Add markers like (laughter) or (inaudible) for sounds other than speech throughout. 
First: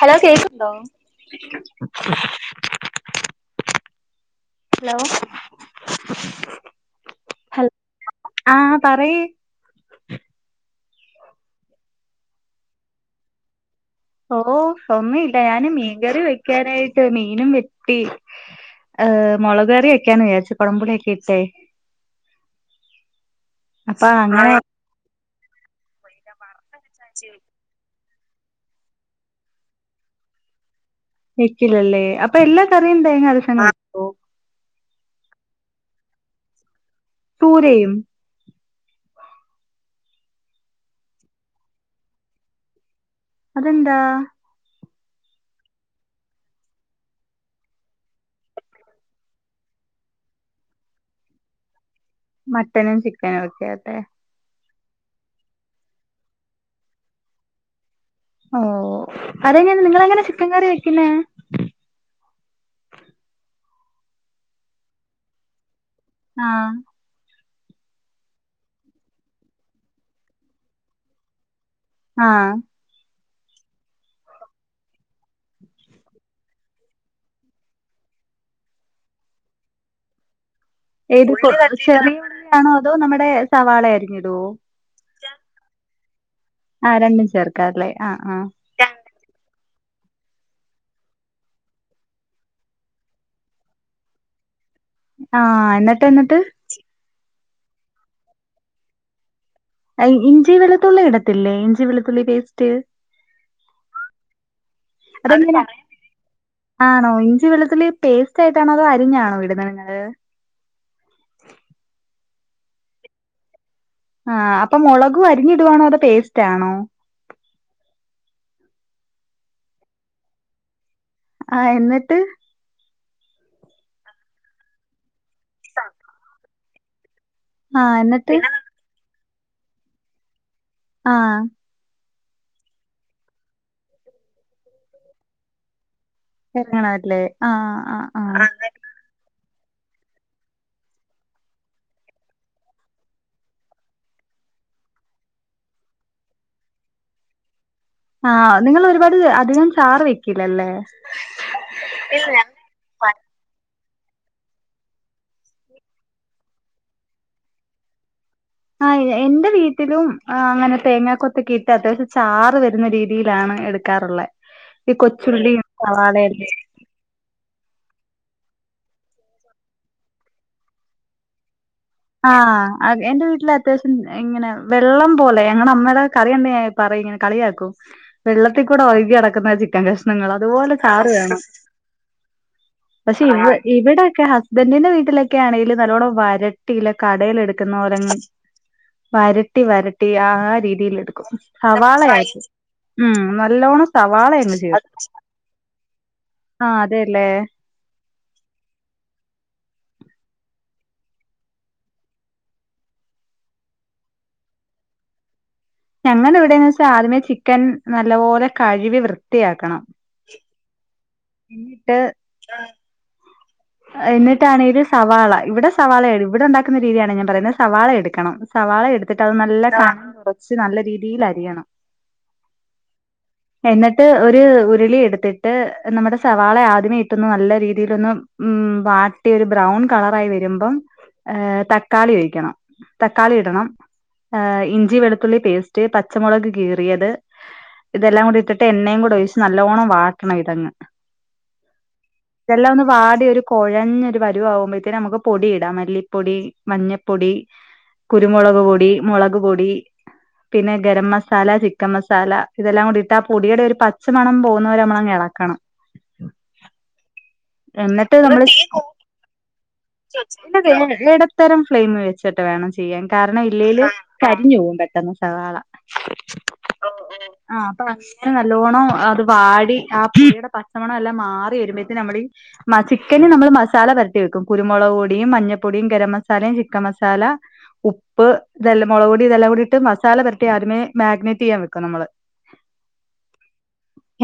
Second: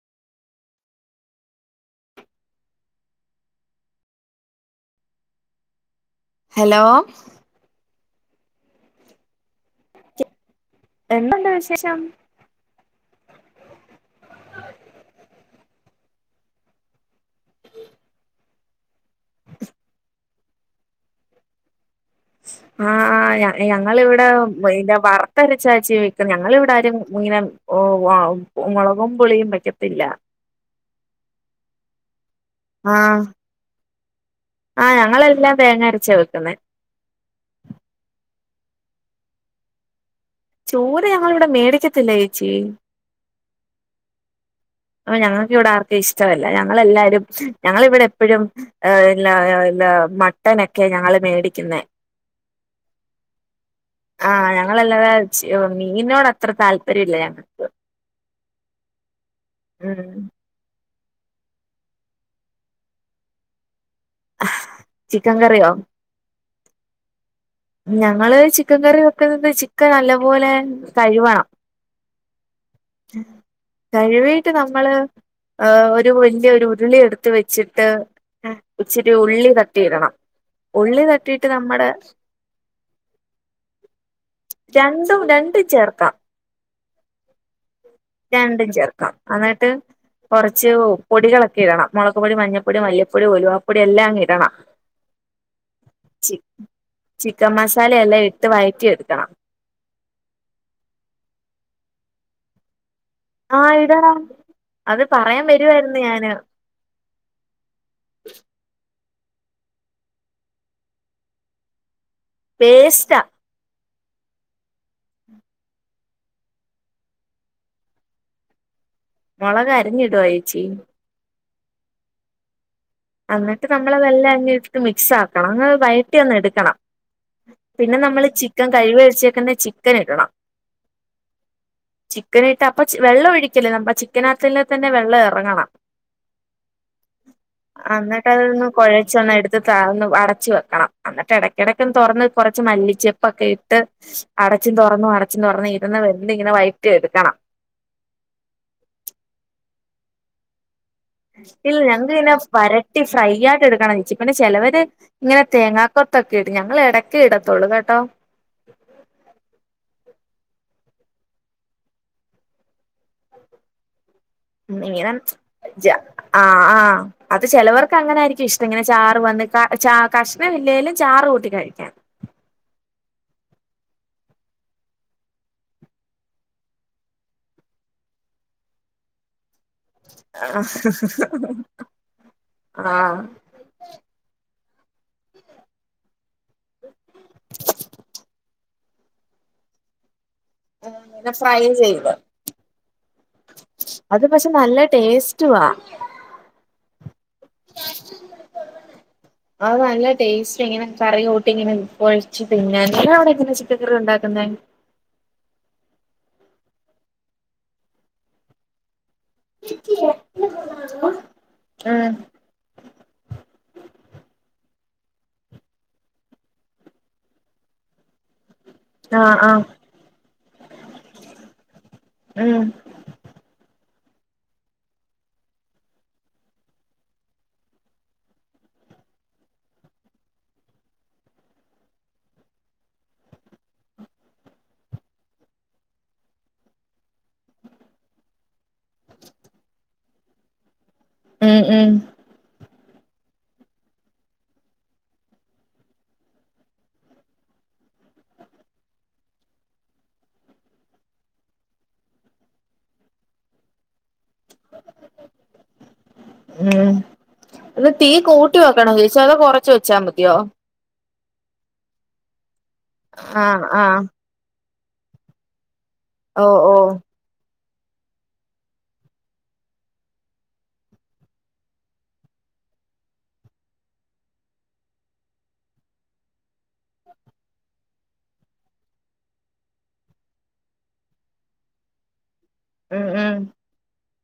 Hello കേക്ക്ണ്ടോ? Hello hello ഹൽ ആഹ് പറയ് എന്തൊണ്ട് വിശേഷം ഓ (unintelligible) ഞാന് മീൻകറി വെക്കാനായിട്ട് മീനും വെട്ടി ഏഹ് മുളക് കറി വെയക്കാന്ന് വിചാരിച്ചു കൊ ടമ്പുളിയൊക്കെ ഇട്ടേ ആഹ് അഹ് ഞ അപ്പൊ ഞങ്ങളിവിടെ അങ്ങനെ ഇന്റെ വറത്തരച്ചാച്ചി ഞങ്ങളിവിടാരും ഇങ്ങനെ ഒ വ മൊളകും പുളിയും വെക്കത്തില്ല വെക്കില്ലല്ലേ അപ്പൊ എല്ലാ കറിയും ആഹ് തേങ്ങ അരച്ചങ്ങ് വെക്കുവോ ആഹ് ഞങ്ങളെല്ലാം തേങ്ങ അരച്ച വെക്കുന്നെ തൂരയും? ചൂര ഞങ്ങളിവിടെ മേടിക്കത്തില്ല ചേച്ചി അതെന്താ? അത് ഞങ്ങൾക്കിവിടെ ആർക്കും ഇഷ്ടമല്ല ഞങ്ങളെല്ലാരും ഞങ്ങളിവിടെ എപ്പഴും ഇല്ല ഇല്ല മട്ടനൊക്കെയാ ഞങ്ങള് മേടിക്കുന്നെ മട്ടനും ചിക്കനും ഒക്കെയതെ ആഹ് ഞങ്ങളല്ലാതെ മീനോട് അത്ര താല്പര്യം ഇല്ല ഞങ്ങക്ക് ഓ അതെങ്ങനെ ഉം നിങ്ങളെങ്ങനെ ചിക്കൻ കറി വെക്കുന്നേ? ചിക്കൻ കറിയോ? ആഹ് ഞങ്ങള് ചിക്കൻ കറി വെക്കുന്നത് ചിക്കൻ നല്ലപോലെ കഴുവണം ആഹ് കഴിവീട്ട് നമ്മള് ആ ഒരു വല്യൊരു ഉരുളി എടുത്ത് വച്ചിട്ട് ഇച്ചിരി ഉള്ളി തട്ടിയിടണം ഉള്ളി ഏത് തട്ടിയിട്ട് നമ്മടെ ചെറിയുള്ളിയാണോ അതോ നമ്മടെ സവാളെ അരിഞ്ഞിടോ രണ്ടും രണ്ടും ചേർക്കാം ആഹ് രണ്ടും ചേർ ആക്കാറല്ലേ ആഹ് ആഹ് രണ്ടും ചേർക്കാം എന്നിട്ട് കുറച്ച് പൊടികളൊക്കെ ഇടണം മുളക് പൊടി മഞ്ഞൾപ്പൊടി മല്ലിപ്പൊടി ഉലുവാപ്പൊടി എല്ലാം അങ്ങ് ഇടണം ആഹ് എന്നിട്ട് ചി എന്നിട്ട് ചിക്കൻ മസാലയെല്ലാം ഇട്ട് വയറ്റി എടുക്കണം ഇഞ്ചി വെളുത്തുള്ളി ഇടത്തില്ലേ ഇഞ്ചി വെളുത്തുള്ളി പേസ്റ്റ് ആഹ് ഇടടാ അത് പറയാൻ വരുവായിരുന്നു ഞാന് ആണോ ഇഞ്ചി വെളുത്തുള്ളി പേസ്റ്റ് ആയിട്ടാണോ അതോ അരിഞ്ഞാണോ ഇടുന്നെ നിങ്ങള് പേസ്റ്റാ ആഹ് അപ്പൊ മുളക് അരിഞ്ഞിടുവാണോ അതോ പേസ്റ്റ് ആണോ മുളക് അരിഞ്ഞിടുവ ഏച്ചി ആഹ് എന്നിട്ട് അന്നിട്ട് നമ്മൾ വെല്ല അങ്ങ് ഇട്ട്ട് മിക്സ് ആക്കണം ഒന്ന് വയറ്റി ഒന്ന് എടുക്കണം ആ പിന്നെ എന്നിട്ട് നമ്മള് പിന്നെ ന- ചിക്കൻ കഴിവ്ഴിച്ചേക്കന്നെ ചിക്കൻ ഇടണം ആഹ് ചിക്കൻ ഇട്ട് അപ്പ വെള്ളം ഒഴിക്കല്ലേ നമ്മ ചിക്കനാത്തില്ലെ തന്നെ വെള്ളം എറങ്ങണം (unintelligible) ല്ലേ ആ എന്നിട് അതൊന്ന് കൊയച്ചൊന്നെട്ത്ത് താ അഒന്ന് അടച്ചു വെക്കണം എന്നിട്ട് ഇടയ്ക്കടക്ക തുറന്ന് കുറച്ച് മല്ലിച്ചെപ്പൊക്കെ ഇട്ട് അടച്ചും തൊറന്നും അടച്ചും തൊറന്നും ഇരുന്ന് വെന്ത് ഇങ്ങനെ വയറ്റി എടുക്കണം ആഹ് നിങ്ങൾ ഒരുപാട് അധികം ചാറ് വെക്കില്ലല്ലേ ഇല്ല ഞങ്ങക്ക് പിന്നെ വരട്ടി ഫ്രൈ ആയിട്ട് ഇടുക്കണം ഇച്ചി പിന്നെ ചെലവര് ഇങ്ങനെ തേങ്ങാക്കൊത്തൊക്കെ ഇടും ഞങ്ങൾ എടക്കെ ഇടത്തുള്ളു കേട്ടോ ആഹ് എന്റെ വീട്ടിലും അങ്ങനെ തേങ്ങക്കൊത്തക്കെ ഇട്ട് അത്യാവശ്യം ചാറ് വരുന്ന രീതിയിലാണ് എടു കർളേ മീനം ജ ആഹ് ആഹ് അത് ചെലവർക്ക് അങ്ങനൊയിരിക്കും ഇഷ്ടം ഇങ്ങനെ ചാറ് വന്ന് ചാ കഷ്ണം ഇല്ലെലും ചാറ് കൂട്ടി കഴിക്കാൻ ആഹ് എന്റെ വീട്ടില അത്യാവശ്യം ഇങ്ങനെ വെള്ളം പോലെ ഞങ്ങടെ അമ്മയുടെ കറി പറയും ഇങ്ങനെ കളിയാക്കും വെള്ളത്തി കൂടെ ഒഴുകിടക്കുന്ന ചി ക്കൻ കഷ്ണങ്ങൾ ആഹ് അതുപോലെ ചാറ് വേണം ആഹ് പക്ഷെ ഇവ ഇവിടെയൊക്കെ ഹസ്ബന്റിന്റെ വീട്ടിലൊക്കെ ആണെങ്കിൽ നല്ലോണം വര ട്ടീലെ കടേല് എടുക്കുന്നോരൊന്നും വരട്ടി വരട്ടി ആ രീതിൽ എടുക്കും അങ്ങനെ ഫ്രൈ സവാള ചെയ്ത് (unintelligible) ഉം നല്ലോണം അത് സവാള പക്ഷെ നല്ല (unintelligible) ടേസ്റ്റുവാ ആഹ് അതെല്ലേ (inaudible) അത് നല്ല ടേസ്റ്റാ ഇങ്ങനെ കറിയൂട്ടി ഇങ്ങനെ കൊഴച്ചു തിന്നാൻ നിങ്ങടവിടെ ങ്ങനെ ചിക്കൻകറി ഉണ്ടാക്കുന്നെ ഞങ്ങടെ ഇവിടെന്ന് വെച്ചാ ആദ്യമേ ചിക്കൻ നല്ലപോലെ കഴവി വൃത്തിയാക്കണം (unintelligible) എന്നിട്ട് ഉം എന്നിട്ടാണ് ഒര് സവാള ഇവിടെ സവാളേണ് ഇവിടെണ്ടാക്കുന്ന രീതിയാണ് ഞാൻ പറയുന്നെ സവാള എടുക്കണം സവാള എടുത്തിട്ട് അത് ആഹ് ആഹ് നല്ല കനം കുറച്ച് നല്ല രീതിയിലരിയണം ഉം എന്നിട്ട് ഒരു ഉരുളി എടുത്തിട്ട് നമ്മുടെ സവാള ആദ്യമേ ഇട്ടൊന്ന് നല്ല രീതിലൊന്ന് ഉം വാട്ടിയൊരു ബ്രൗൺ കളറായി വരുമ്പം ഏഹ് തക്കാളി ഒഴിക്കണം തക്കാളി ഇടണം ഇഞ്ചി വെളുത്തുള്ളി പേസ്റ്റ് പച്ചമുളക് കീറിയത് ഇതെല്ലാം കൂടി ഇട്ടിട്ട് എണ്ണയും കൂടെ ഒഴിച്ച് നല്ലോണ്ണം വാട്ടണം ഇതങ്ങ് ഉം, ഉം. ഇതെല്ലാം ഒന്ന് വാടി ഒരു കൊഴഞ്ഞൊരു പരുവാമ്പോഴ്ത്തേന് നമുക്ക് പൊടി ഇടാം മല്ലിപ്പൊടി. മഞ്ഞപ്പൊടി, കുരുമുളക്പൊടി, മുളക് പൊടി. പിന്നെ ഗരമസാല, ചിക്ക്കംമസാല ഇതെല്ലാം കൂടിയിട്ട് ആ പൊടിയുടെ ഒരു പച്ച. ച്ച മണം പോകുന്നവരെ നമ്മളങ് എളക്കണം. ഉം അല്ല തീ എന്നിട്ട് നമ്മള് കൂട്ടി വെക്കണോ ചേച്ചി അതോ കൊറച്ച് വെച്ചാ മതിയോ. (unintelligible) ഇടത്തരം ഫ്ലെയിമ് വെച്ചിട്ട് വേണം ചെയ്യാൻ കാരണം ആഹ് ഇല്ലേല് ആഹ് കരിഞ്ഞ് പോവും പെട്ടെന്ന് സവാള ഓഹ് ഓഹ് ആതെ ആഹ് പ. (inaudible) അങ്ങനെ നല്ലോണ്ണം അത് വാടി ആ പൊടിയുടെ പച്ചമണം എല്ലാം മാറി വരുമ്പഴ്ത്തേ നമ്മളീ. മഹ് ചിക്കന് നമ്മള് മസാല പരത്തി വെക്കും കുരുമുളക് പൊടിയും, മഞ്ഞപ്പൊടിയും, ഗര മസാലയും ചിക്കം മസാല. ഉപ്. ഉപ്പ് ഇതല്ല മുളകൊടി ഇതെല്ലാം കൂടി ഇട്ട് മസാല പെരട്ടി ആദ്യമേ മാഗ്നേറ്റ് ചെയ്യാൻ വെക്കും നമ്മള്. ഉം ഉം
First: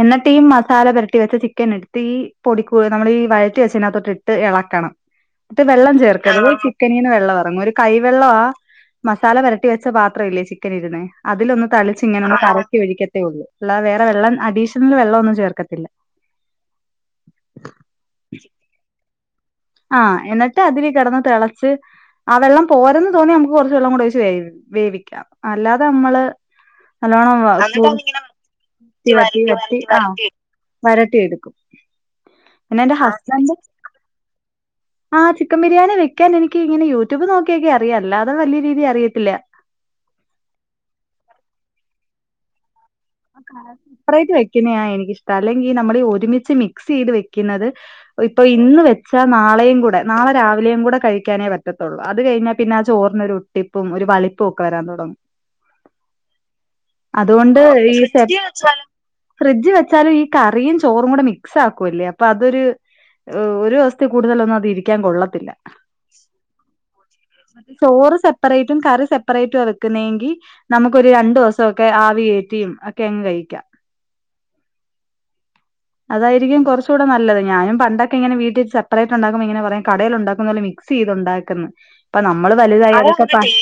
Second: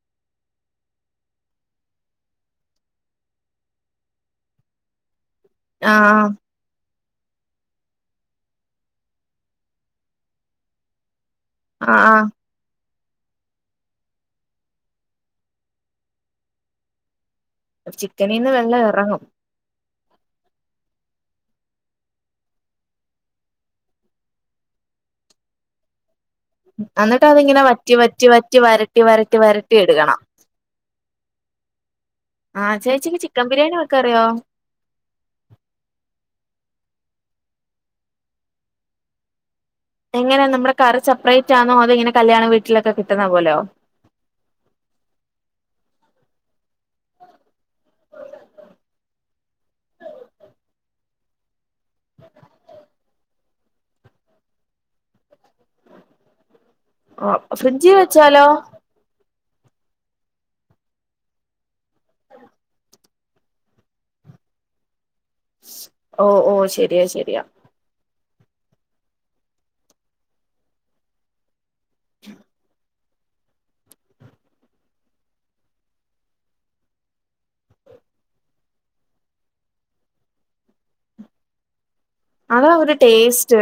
എന്നിട്ടീ മസാല പെരട്ടി വെച്ച ചിക്കന്ട്ത്തീ പൊടി പ്പൊ നമ്മളീ വഴറ്റി വെച്ചതിനാത്തൊട്ടിട്ട് എളക്കണം ന്ന്ട്ട് വെള്ളം ആഹ് ചേർക്കതരുത് ചി ക്കനീന്ന് വെള്ളം എറങ്ങും ഒരു കൈവെള്ളാ മസാല പെരട്ടിവെച്ച പാത്രല്ലേ ചിക്കൻര്ണ് അതിലൊന്ന് ആഹ് തളിച്ച്ങ്ങനെ ഒന്ന് ആഹ് കറക്കി ഒഴിക്കത്തേയൊള്ളൂ അല്ല വേറെ വെള്ളം അഡീഷണൽ വെള്ളൊന്നും ചേർക്കത്തില്ല ചിക്കനീന്ന് വെള്ളെറങ്ങും ആ ന്ന്ട്ട് അതില് കെടന്ന് തെളച്ച് ആ വെള്ളം പോരെന്ന് തോന്നിയ നമുക്ക് കുറച്ച് വെള്ളം കൂടി ഒഴിച്ച് വേ വേവിക്കാം അല്ലാതെ നമ്മള് എന്നിട്ട് നല്ലോണം അതിങ്ങനെ വറ്റി വറ്റി വറ്റി വരട്ടി വരട്ടി വരട്ടി എടുക്കണം (unintelligible) വരട്ടിയെടുക്കും ആ ചേച്ചിക്ക് ചിക്കം ബിരിയാണി വെക്കാറിയോ ആ ചിക്കം ബിരിയാണി വെക്കാനെനിക്ക് ങ്ങനെ യൂട്യൂബ് നോക്കിയൊക്കെ അറിയാം അല്ലാതെ വല്യേ രീതി അറിയത്തില്ല എങ്ങനെ നമ്മുടെ കറി സെപ്പറേറ്റാന്നോ അതോ ഇങ്ങനെ കല്ല്യാണ വീട്ടിലൊക്കെ കിട്ട് പ്പറേറ്റ് വെക്ക്ന്ന്യ എനിക്കിഷ്ടം അല്ലെങ്കി നമ്മളീ ഒരുമിച്ച് മി ക്സീത് വെക്ക്ന്നത് ഇപ്പൊ ഇന്ന് വെച്ചാ നാളേം കൂടെ നാളെ രാവിലേം കൂടെ കഴിക്കാനേ പറ്റ് റ്റത്തൊള്ളൂ അത് കഴിഞ്ഞാ പിന്നെ ആ ചോറിനൊരൊട്ടിപ്പും ഒരു വളിപ്പൊക്കെ വരാൻ തൊടങ്ങും ഓ ഫ്രിഡ്ജി വെച്ചാലോ ഫ്രിഡ്‌ജി വെച്ചാലും ഈ കറിയും ചോറും കൂടെ മിക്സാക്കു അല്ലേ അപ്പതൊര് ഹ് ഒരൂസ്ത്തി കൂടുതലൊന്നും അത് ഇരിക്കാൻ കൊള്ള ഓ ഓ ശെരിയാ ശെരിയാ ചോറ് സെപ്പറേറ്റും കറി സെപ്പറേറ്റ വെക്കുന്നെങ്കി നമുക്കൊരു രണ്ടുസൊക്കെ ആവികേ റ്റിയും ഒക്കങ്ങ് കഴിക്കാ അതായിരിക്കും കൊർച്ചൂടെ നല്ലത് ഞാനും പണ്ടൊക്കെ ഇങ്ങനെ വീട്ടി സെപ്പറേറ്റ് ണ്ടാക്കുമ്പോങ്ങനെ പറയും കടയിൽ ണ്ടാക്കുന്ന പോലെ മിക് ക്സീതുണ്ടാക്കെന്ന് ഇപ്പ നമ്മള് അതാ ഒരു വലുതായി അതൊക്കെ അ ടേസ്റ്റ്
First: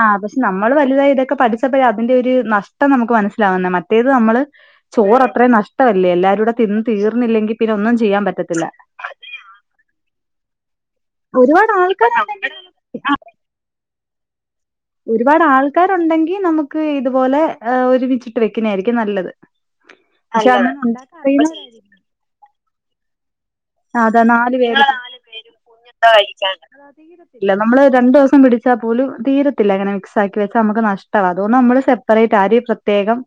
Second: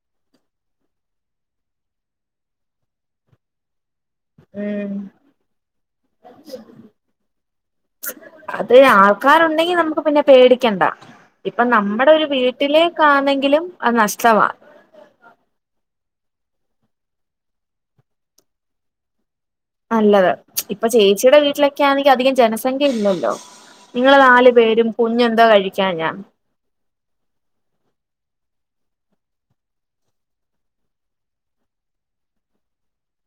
ആ പശെ നമ്മള് വലുതായി ഇതൊക്കെ പഠിച്ചപ്പഴാ അതിന്റെ ഒര് നഷ്ടം നമുക്ക് മനസ്സിലാവുന്നെ മറ്റേത് നമ്മള് ഉം ചോറത്രയും നഷ്ടവല്ലേ എല്ലാരൂടെ തിന്ന് തീർന്നില്ലെങ്കി പിന്നൊന്നും ചെയ്യാൻ പറ്റത്തി അത് ആൾക്കാരുണ്ടെങ്കി നമുക്ക് പിന്നെ പേടിക്കണ്ട ഇപ്പം ഒരുപാട് നമ്മടെ ഒരു ആൾക്കാരുണ്ടെങ്കിൽ വീട്ടിലേക്കാന്നെങ്കിലും അത് നഷ്ടവാ ഒരുപാട് ആൾക്കാരുണ്ടെങ്കി നമുക്ക് ഇതുപോലെ ഒരുമിച്ചിട്ട് വെക്കുന്നായിരിക്കും നല്ലത് നല്ലത് പക്ഷെ അങ്ങനെ ഇപ്പൊ ഉണ്ടാക്കാൻ ചേച്ചീടെ അറിയുന്നവരായിരിക്കണം വീട്ടിലൊക്കാന്നെങ്കി അധികം ജനസംഖ്യല്ലല്ലോ നിങ്ങള് അതാ നാല് പേര് പേരും കുഞ്ഞെന്തോ കഴിക്കാനാ (unintelligible) ഇല്ല നമ്മള് രണ്ടുസം പിടിച്ചാ പോലും തീരത്തില്ല ഇങ്ങനെ മിക്സാക്കി വെച്ചാ നമുക്ക് നഷ്ടവാ അതോണ്ട് നമ്മള് സെപ് പ്പറേറ്റ് അരി പ്രത്യേകം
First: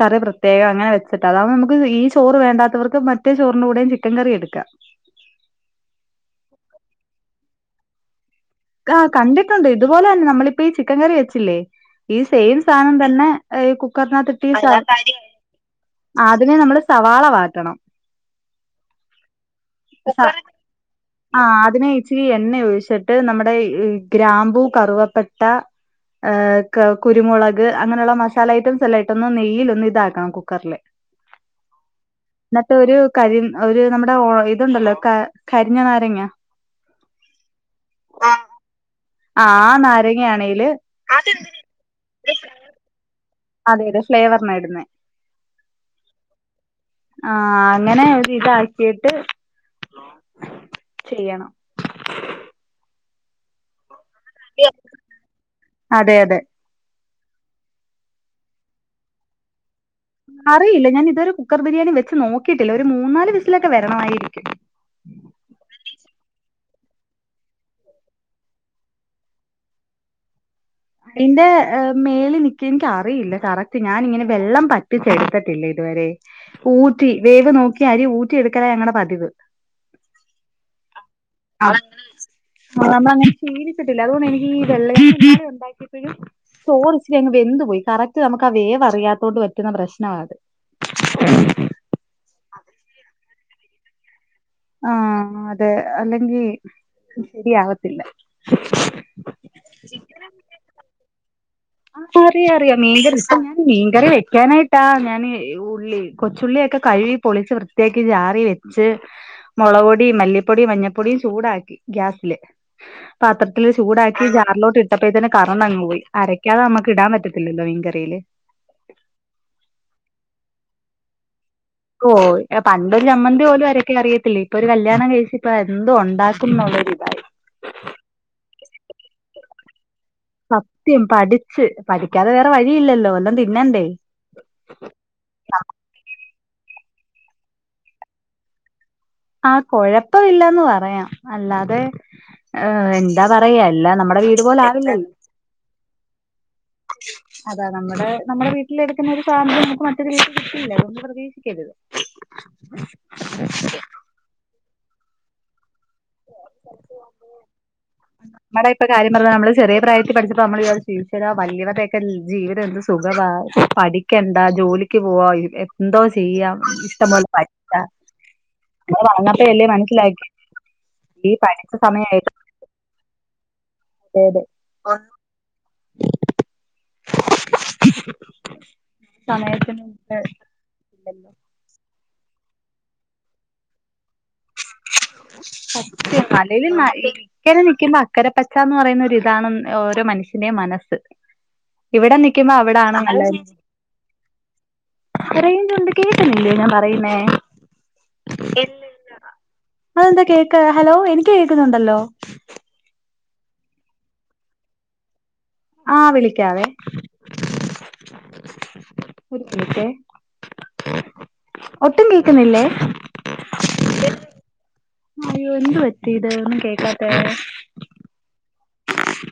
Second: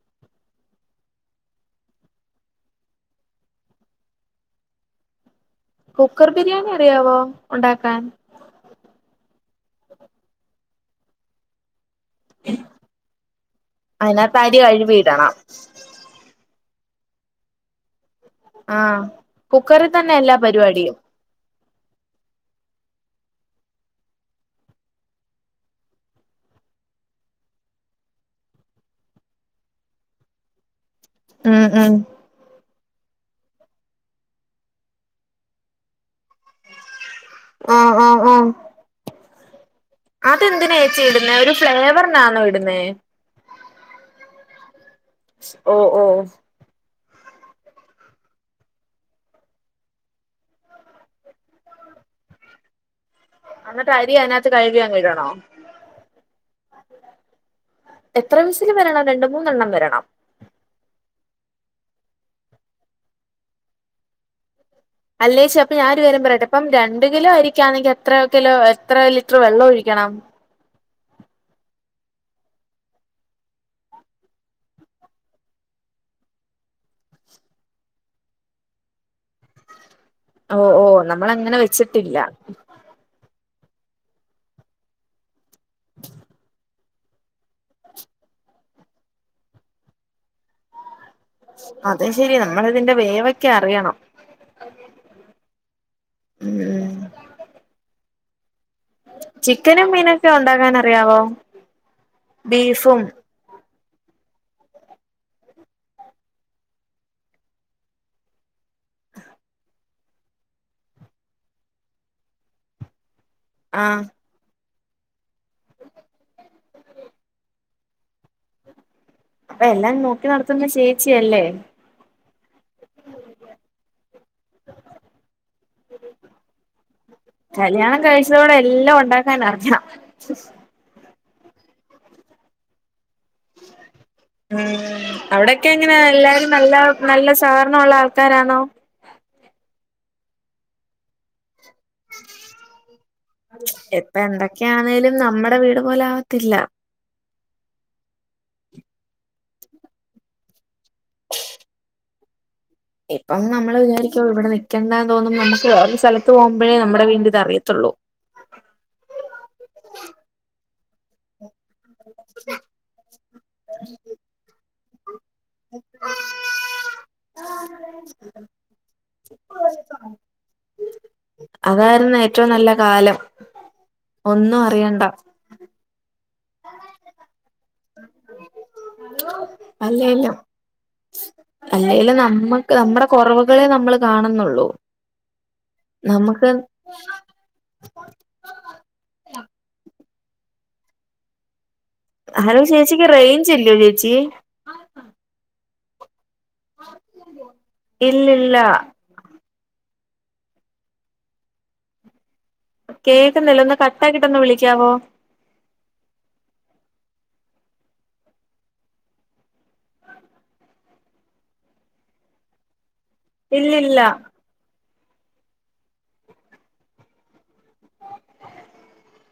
കറി പ്രത്യേകം അങ്ങനെ വെച്ചിട്ട് അതാവുമ്പോ നമുക്ക് ഈ ചോറ് വേണ്ടാത്തവർക്ക് മറ്റേ ചോറിന്റെ കൂടേം ചിക്കകറി എടുക്കാ കുക്കർ ബിരിയാണി അറിയാവോ ഒണ്ടാക്കാൻ കാ കണ്ടിട്ടുണ്ട് ഇതുപോലന്നെ നമ്മളിപ്പ ഈ ചിക്കങ്ങറി വെച്ചില്ലേ ഈ സെയിം സാനം തന്നെ ഈ അതിനകത്ത് കുക്കറിനാത്ത്ട്ടീ അരി സ കഴുവിയിടണം അതിന് നമ്മള് സവാള വാട്ടണം ആ കുക്കറി തന്നെ എല്ലാ പരിപാടിയും ആ അതിന് ഇച്ചിരി എണ്ണ ഒഴിച്ചിട്ട് നമ്മുടെ ഗ്രാമ്പൂ കറുവപ്പട്ട ഏ ക കുരുമുളക് അങ്ങനെയുള്ള മസാല ഐറ്റംസം എല്ലാം ഇട്ടൊന്ന് നെയ്യിലൊന്ന് ഇതാക്കണം കുക്കർല് ഉം ഉം ന്ന്ട്ടൊരു കരി ഒരു നമ്മുടെ ഇതുണ്ടല്ലോ കരിഞ്ഞ നാരങ്ങ ആ ആ ആ അ ആ നാ അതെന്തിനേച്ചി ഇട്ന്നേ ഒരു ഫ്ലേവറിനാണോ ഇടുന്നേ അതെ അതെ ഫ്ലേവറിനാ ഇട്ന്നെ ഓ ഓ ആ അങ്ങനെ ഒരിതാക്കീട്ട് ചെയ്യണം അന്നിട്ട് അരി അയിനാത്ത് കഴുകിയങ്ങ്ടണോ? അതെ അതെ എത്ര വിസില് വരണം രണ്ട് മൂന്നെണ്ണം വരണം അറിയില്ല ഞാനിത് വരെ കുക്കർ ബിരിയാണി വെച്ച് നോക്കീട്ടില്ല ഒര് മൂന്നാല് വിസിലൊക്കെ വരണയിരിക്കും അല്ലേച്ചി അപ്പൊ ഞാനൊരു കാര്യം പറയട്ടെ ഇപ്പം രണ്ട് കിലോ ആയിരിക്കാണെങ്കി എത്ര കിലോ എത്ര ലിറ്റർ വെള്ളം ഒഴിക്കണം? തിന്റെ മേളി നിക്കും ഇൻക്കറിയില്ല കറക്റ്റ് ഞാനിങ്ങനെ വെള്ളം പറ്റിച്ചെട്ത്തിട്ടില്ല ഇത് വരെ ഊറ്റി വേവ് നോക്കി അരി ഊറ്റി എട്ക്കലാ ഞങ്ങടെ പതിവ്. ഓഹ് ഓഹ് നമ്മളങ്ങനെ വെച്ചിട്ടില്ല ആഹ് നമ്മളങ്ങനെ ശീലിച്ച്ട്ടില്ല അതുകൊണ്ടെനിക്കീ വെള്ളരിക്കക്കറിയുണ്ടാ പ്പഴും ചോറിച്ചിരിയങ്ങ് വെന്ത് പോയി കറക്റ്റ് നമുക്കത് വേവറിയാത്തോണ്ട് പറ്റ്ന്ന പ്രശ്നാ അത് അത് ശരിയാ നമ്മളിതിന്റെ വേവൊക്കെ അറിയണം. ആഹ് അതെ അല്ലെങ്കി ഉം ശരിയാവത്തില്ല ചിക്കനും മീനൊക്കെ ഉണ്ടാക്കാനറിയാവോ? അറിയറിയാ മീൻ്റെ റസ് ആഹ് ഞാൻ മീൻകറി വെക്കാനായിട്ടാ ഞാന് ഉള്ളി കൊച്ചുള്ളിയൊക്കെ കഴുകി പൊളിച്ച് വൃ ത്ത്യാക്കിക്ക് ജാറി വെച്ച് മുളക്പൊടിം മല്ലിപ്പൊടിം മഞ്ഞപ്പൊടിം ചൂടാക്കി ഗ്യാസ്ല് പത്ര ത്തില് ആഹ് ചൂടാക്കി ജാറിലോട്ട് ഇട്ടപ്പോഴത്തിന് കറണ്ടങ് പോയി അരക്കാതെ നമുക്ക് ഇടാൻ പറ്റത്തില്ലല്ലോ മീൻ കറിയില് അപ്പ എല്ലാം നോക്കി നടത്തുന്ന് ചേച്ചിയല്ലേ ഓഹ് പണ്ടൊരു ചമ്മന്തി പോലും അരക്കാനറിയത്തില്ല ഇപ്പൊര് കല്യാണം കഴിച്ചപ്പ എന്തും ഒണ്ടാക്കുംന്നുള്ളര്തായി. കല്യാണം കഴിച്ചതോടെ എല്ലാം ഒണ്ടാക്കാൻ അറിയാ സത്യം പഠിച്ച് പഠിക്കാതെ വേറെ വഴിയില്ലല്ലോ വല്ലം തി ആഹ് അവിടൊക്കെങ്ങനാ എല്ലാരും നല്ല നല്ല സഹകര്ണൊള്ളാൾക്കാരാണോ? ആഹ് കൊഴപ്പവില്ലാന്ന് പറയാം അല്ലാതെ ഏഹ് എന്താ പറയാ എല്ലാം നമ്മടെ വീട് പോലാവില്ലല്ലോ നമ്മടെ വീട് പോലാവാൻ ത്തില്ല അതാ നമ്മടെ നമ്മടെ വീട്ടിലെടുക്കുന്ന ഒരു സ്വാതന്ത്ര്യം നമുക്ക് മറ്റൊരു വീട്ടി കിട്ടില്ല അതുകൊണ്ട് പ്രതീക്ഷിക്കര്ത് ഇപ്പം നമ്മള് ഇങ്ങനെ വിജാ രിക്കും ഇവടെ നിക്കേണ്ടാന്ന് തോന്ന്മ്പൊ നമുക്ക് വേറൊരു സ്ഥലത്ത് പോകുമ്പഴേ നമ്മുടെ വീടിൻ്റത് അറിയത്തൊള്ളൂ നമ്മടെയൊക്കെ കാര്യം പറഞ്ഞാ നമ്മള് ചെറിയ പ്രായത്തി പഠിച്ചപ്പൊ നമ്മള് വിചാരി ഈശ്യരാ വല്ല്യവരുടെയൊക്കെ ജീവിതം എന്ത് സുഖവാ പഠിക്കണ്ട ജോലിക്ക് പോവാ എന്തോ ചെയ്യാം ഇഷ്ടം പോലെ പഠിക്ക പിന്നെ വളർന്നപ്പയല്ലേ മനസ്സിലാ ഈ പഠിച്ച അതായിരുന്നു സമയായിര്ന്ന് ഏറ്റവും നല്ല കാലം ഏത് ഒന്നും ആഹ് അറിയണ്ട അല്ലേലും (unintelligible) അല്ലേലും നമ്മക്ക് നമ്മടെ വെബ കൊറവുകളെ നമ്മൾ കാണുന്നുള്ളൂ നമുക്ക് (unintelligible) ഇക്കരെ നിക്കുമ്പോ അക്കരപ്പച്ചാന്ന് പറയുന്നൊരു ഇതാണ് ഓരോ മനുഷ്യന്റെയും മനസ്സ് ഇവിടെ നിക്കുമ്പോ ഹലോ അവിട ആണ ചേച്ചിക്ക് നല്ല റേഞ്ച് ഇല്ലയോ ചേച്ചി റെയ്ജുണ്ട് കേക്ക്ന്നില്ലേ ഞാൻ പറയുന്നേ ഇല്ലില്ല അതെന്താ കേക്ക് ഹലോ എനിക്ക് കേൾക്കുന്നുണ്ടല്ലോ കേക്ക്ന്ന്ല്ല ഒന്ന് കട്ടാക്കിയിട്ട് ഒന്ന് വിളിക്കാവോ ആഹ് വിളിക്കാവേ ഒരു മിനിറ്റെ ഒട്ടും കേക്കുന്നില്ലേ ഇല്ല ഇല്ല അയ്യോ എന്ത് പറ്റി ഇത് ഒന്നും കേക്കാത്തെ (inaudible)